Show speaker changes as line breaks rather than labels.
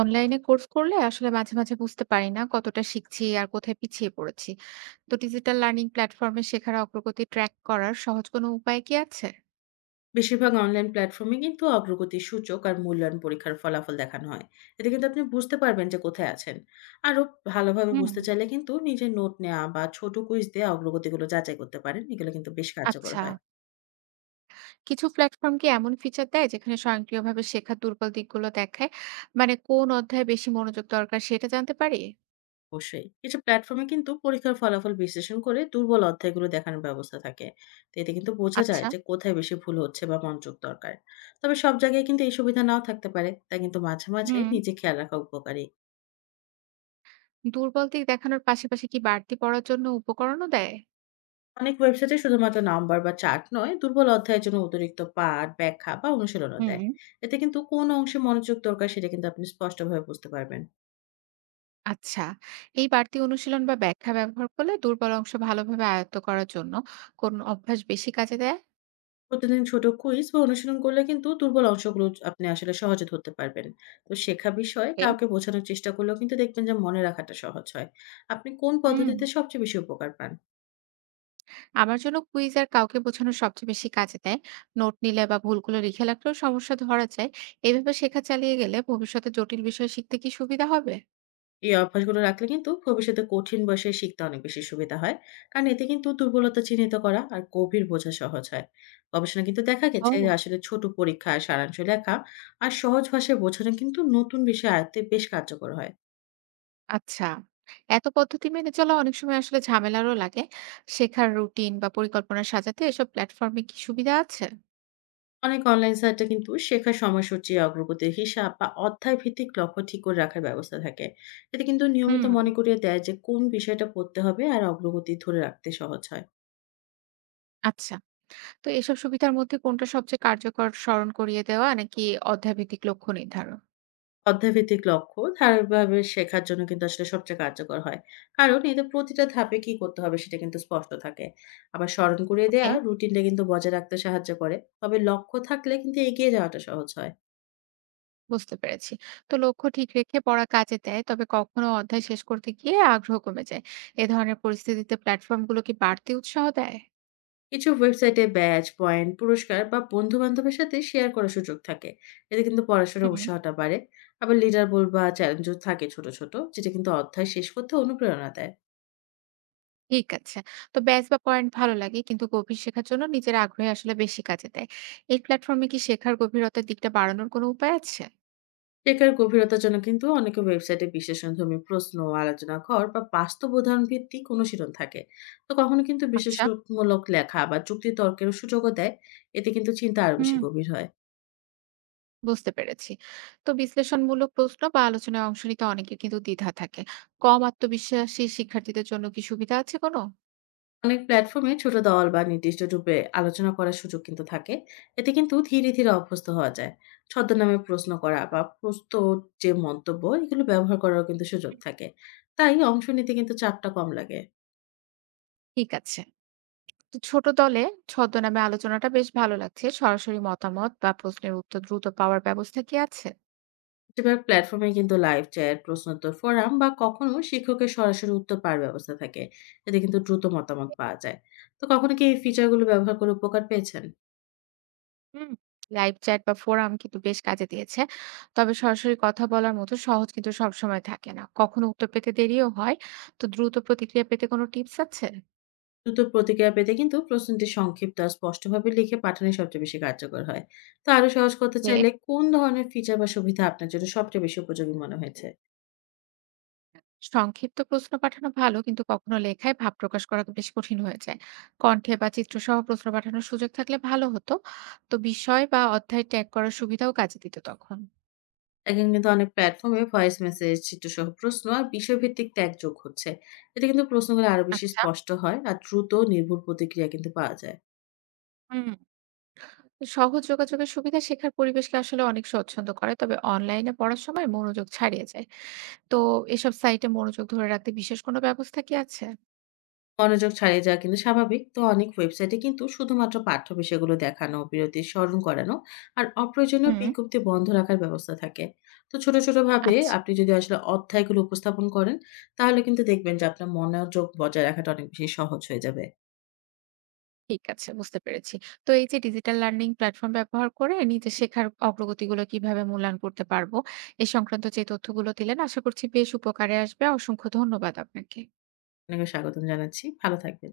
অনলাইনে কোর্স করলে আসলে মাঝে মাঝে বুঝতে পারি না কতটা শিখছি আর কোথায় পিছিয়ে পড়েছি। তো ডিজিটাল লার্নিং প্ল্যাটফর্মে শেখার অগ্রগতি ট্র্যাক করার সহজ কোনো উপায় কি আছে?
বেশিরভাগ অনলাইন প্ল্যাটফর্মে কিন্তু অগ্রগতির সূচক আর মূল্যায়ন পরীক্ষার ফলাফল দেখানো হয়। এতে কিন্তু আপনি বুঝতে পারবেন যে কোথায় আছেন। আরো ভালোভাবে
হুম।
বুঝতে চাইলে কিন্তু নিজের নোট নেওয়া বা ছোট কুইজ দিয়ে অগ্রগতিগুলো যাচাই করতে পারেন, এগুলো কিন্তু বেশ কার্যকর
আচ্ছা,
হয়।
কিছু প্ল্যাটফর্ম কি এমন ফিচার দেয় যেখানে স্বয়ংক্রিয়ভাবে শেখার দুর্বল দিকগুলো দেখায়? মানে কোন অধ্যায়ে বেশি মনোযোগ দরকার সেটা জানতে পারি?
অবশ্যই কিছু প্ল্যাটফর্মে কিন্তু পরীক্ষার ফলাফল বিশ্লেষণ করে দুর্বল অধ্যায়গুলো দেখানোর ব্যবস্থা থাকে। তো এতে কিন্তু বোঝা যায়
আচ্ছা।
যে কোথায় বেশি ভুল হচ্ছে বা মনোযোগ দরকার। তবে সব জায়গায় কিন্তু এই সুবিধা নাও থাকতে পারে, তাই কিন্তু মাঝে মাঝে
হুম।
নিজে খেয়াল রাখা উপকারী।
দুর্বল দিক দেখানোর পাশাপাশি কি বাড়তি পড়ার জন্য উপকরণও দেয়?
অনেক ওয়েবসাইটে শুধুমাত্র নম্বর বা চার্ট নয়, দুর্বল অধ্যায়ের জন্য অতিরিক্ত পাঠ ব্যাখ্যা বা অনুশীলনও
হুম।
দেয়। এতে কিন্তু কোন অংশে মনোযোগ দরকার সেটা কিন্তু আপনি স্পষ্টভাবে বুঝতে পারবেন।
আচ্ছা, এই বাড়তি অনুশীলন বা ব্যাখ্যা ব্যবহার করলে দুর্বল অংশ ভালোভাবে আয়ত্ত করার জন্য কোন অভ্যাস বেশি কাজে দেয়?
প্রতিদিন ছোট কুইজ বা অনুশীলন করলে কিন্তু দুর্বল অংশগুলো আপনি আসলে সহজে ধরতে পারবেন। তো শেখা বিষয়
এ
কাউকে বোঝানোর চেষ্টা করলেও কিন্তু দেখবেন যে মনে রাখাটা সহজ হয়। আপনি কোন
হুম।
পদ্ধতিতে সবচেয়ে বেশি উপকার পান?
আমার জন্য কুইজ আর কাউকে বোঝানো সবচেয়ে বেশি কাজে দেয়। নোট নিলে বা ভুলগুলো লিখে রাখলেও সমস্যা ধরা যায়। এইভাবে শেখা চালিয়ে গেলে ভবিষ্যতে জটিল বিষয় শিখতে কি সুবিধা হবে?
এই অভ্যাসগুলো রাখলে কিন্তু ভবিষ্যতে কঠিন বয়সে শিখতে অনেক বেশি সুবিধা হয়। কারণ এতে কিন্তু দুর্বলতা চিহ্নিত করা আর গভীর বোঝা সহজ হয়। গবেষণা কিন্তু দেখা
ও।
গেছে যে আসলে ছোট পরীক্ষায় সারাংশ লেখা আর সহজ ভাষায় বোঝানো কিন্তু নতুন বিষয় আয়ত্তে বেশ কার্যকর হয়।
আচ্ছা, এত পদ্ধতি মেনে চলা অনেক সময় আসলে ঝামেলারও লাগে। শেখার রুটিন বা পরিকল্পনা সাজাতে এসব প্ল্যাটফর্মে কি সুবিধা আছে?
অনেক অনলাইন সাইটে কিন্তু শেখার সময়সূচি, অগ্রগতির হিসাব বা অধ্যায় ভিত্তিক লক্ষ্য ঠিক করে রাখার ব্যবস্থা থাকে। এতে কিন্তু নিয়মিত
হুম।
মনে করিয়ে দেয় যে কোন বিষয়টা পড়তে হবে আর অগ্রগতি ধরে রাখতে সহজ হয়।
আচ্ছা, তো এসব সুবিধার মধ্যে কোনটা সবচেয়ে কার্যকর, স্মরণ করিয়ে দেওয়া নাকি অধ্যায়ভিত্তিক লক্ষ্য নির্ধারণ?
অধ্যায়ভিত্তিক লক্ষ্য ধারাবাহিকভাবে শেখার জন্য কিন্তু আসলে সবচেয়ে কার্যকর হয়। কারণ এতে প্রতিটা ধাপে কি করতে হবে সেটা কিন্তু স্পষ্ট থাকে। আবার স্মরণ করিয়ে দেয়া
ওকে,
রুটিনটা কিন্তু বজায় রাখতে সাহায্য করে। তবে লক্ষ্য থাকলে কিন্তু এগিয়ে যাওয়াটা সহজ হয়।
বুঝতে পেরেছি। তো লক্ষ্য ঠিক রেখে পড়া কাজে দেয়, তবে কখনো অধ্যায় শেষ করতে গিয়ে আগ্রহ কমে যায়। এ ধরনের পরিস্থিতিতে প্ল্যাটফর্মগুলো কি বাড়তি উৎসাহ দেয়?
কিছু ওয়েবসাইটে ব্যাচ পয়েন্ট পুরস্কার বা বন্ধু বান্ধবের সাথে শেয়ার করার সুযোগ থাকে। এতে কিন্তু পড়াশোনার
হুম।
উৎসাহটা বাড়ে। আবার লিডার বোর্ড বা চ্যালেঞ্জও থাকে ছোট ছোট, যেটা কিন্তু অধ্যায় শেষ করতে অনুপ্রেরণা দেয়।
ঠিক আছে। তো ব্যাচ বা পয়েন্ট ভালো লাগে, কিন্তু গভীর শেখার জন্য নিজের আগ্রহে আসলে বেশি কাজে দেয়। এই প্ল্যাটফর্মে কি শেখার গভীরতার দিকটা বাড়ানোর কোনো উপায় আছে?
টেকার গভীরতার জন্য কিন্তু অনেকে ওয়েবসাইটে বিশ্লেষণধর্মী প্রশ্ন, আলোচনা ঘর বা বাস্তব উদাহরণ ভিত্তিক অনুশীলন থাকে। তো কখনো কিন্তু
আচ্ছা।
বিশেষমূলক লেখা বা চুক্তি তর্কের সুযোগও দেয়। এতে কিন্তু চিন্তা আরো বেশি
হুম।
গভীর হয়।
বুঝতে পেরেছি। তো বিশ্লেষণমূলক প্রশ্ন বা আলোচনায় অংশ নিতে অনেকের কিন্তু দ্বিধা থাকে। কম আত্মবিশ্বাসী শিক্ষার্থীদের জন্য কি সুবিধা আছে কোনো?
অনেক প্ল্যাটফর্মে ছোট দল বা নির্দিষ্ট রূপে আলোচনা করার সুযোগ কিন্তু থাকে। এতে কিন্তু ধীরে ধীরে অভ্যস্ত হওয়া যায়। ছদ্মনামে প্রশ্ন করা বা প্রস্ত যে মন্তব্য এগুলো ব্যবহার করারও কিন্তু সুযোগ
হুম।
থাকে। তাই অংশ নিতে কিন্তু চাপটা কম লাগে।
ঠিক আছে। তো ছোট দলে ছদ্মনামে আলোচনাটা বেশ ভালো লাগছে। সরাসরি মতামত বা প্রশ্নের উত্তর দ্রুত পাওয়ার ব্যবস্থা কি আছে?
বেশিরভাগ প্ল্যাটফর্মে কিন্তু লাইভ চ্যাট, প্রশ্নোত্তর ফোরাম বা কখনো শিক্ষকের সরাসরি উত্তর পাওয়ার ব্যবস্থা থাকে। এতে কিন্তু দ্রুত মতামত পাওয়া যায়। তো কখনো কি এই ফিচারগুলো ব্যবহার করে উপকার পেয়েছেন?
হুম। লাইভ চ্যাট বা ফোরাম কিন্তু বেশ কাজে দিয়েছে। তবে সরাসরি কথা বলার মতো সহজ কিন্তু সবসময় থাকে না। কখনো উত্তর পেতে দেরিও হয়। তো দ্রুত প্রতিক্রিয়া পেতে কোনো টিপস আছে?
দ্রুত প্রতিক্রিয়া পেতে কিন্তু প্রশ্নটি সংক্ষিপ্ত আর স্পষ্টভাবে লিখে পাঠানোই সবচেয়ে বেশি কার্যকর হয়। তো আরো সহজ করতে
হ্যাঁ।
চাইলে কোন ধরনের ফিচার বা সুবিধা আপনার জন্য সবচেয়ে বেশি উপযোগী মনে হয়েছে?
সংক্ষিপ্ত প্রশ্ন পাঠানো ভালো, কিন্তু কখনো লেখায় ভাব প্রকাশ করা তো বেশ কঠিন হয়ে যায়। কণ্ঠে বা চিত্রসহ প্রশ্ন পাঠানোর সুযোগ থাকলে ভালো হতো। তো বিষয় বা অধ্যায় ট্যাগ করার সুবিধাও কাজে দিত তখন।
এখন কিন্তু অনেক প্ল্যাটফর্মে ভয়েস মেসেজ, চিত্রসহ প্রশ্ন আর বিষয়ভিত্তিক ট্যাগ যোগ হচ্ছে। এতে কিন্তু প্রশ্নগুলো আরো বেশি
আচ্ছা।
স্পষ্ট হয় আর দ্রুত নির্ভুল প্রতিক্রিয়া কিন্তু পাওয়া যায়।
হুম। সহজ যোগাযোগের সুবিধা শেখার পরিবেশকে আসলে অনেক স্বচ্ছন্দ করে, তবে অনলাইনে পড়ার সময় মনোযোগ ছাড়িয়ে যায়। তো এসব সাইটে মনোযোগ ধরে রাখতে বিশেষ কোনো ব্যবস্থা কি আছে?
মনোযোগ ছাড়িয়ে যাওয়া কিন্তু স্বাভাবিক। তো অনেক ওয়েবসাইটে কিন্তু শুধুমাত্র পাঠ্য বিষয়গুলো দেখানো, বিরতি স্মরণ করানো আর অপ্রয়োজনীয়
হুম।
বিজ্ঞপ্তি বন্ধ রাখার ব্যবস্থা থাকে। তো ছোট ছোট ভাবে
আচ্ছা।
আপনি যদি আসলে অধ্যায়গুলো উপস্থাপন করেন, তাহলে কিন্তু দেখবেন যে আপনার মনোযোগ বজায় রাখাটা অনেক বেশি সহজ হয়ে যাবে।
ঠিক আছে, বুঝতে পেরেছি। তো এই যে ডিজিটাল লার্নিং প্ল্যাটফর্ম ব্যবহার করে নিজে শেখার অগ্রগতিগুলো কিভাবে মূল্যায়ন করতে পারবো, এ সংক্রান্ত যে তথ্যগুলো দিলেন আশা করছি বেশ উপকারে আসবে। অসংখ্য ধন্যবাদ আপনাকে।
আপনাকে স্বাগতম জানাচ্ছি। ভালো থাকবেন।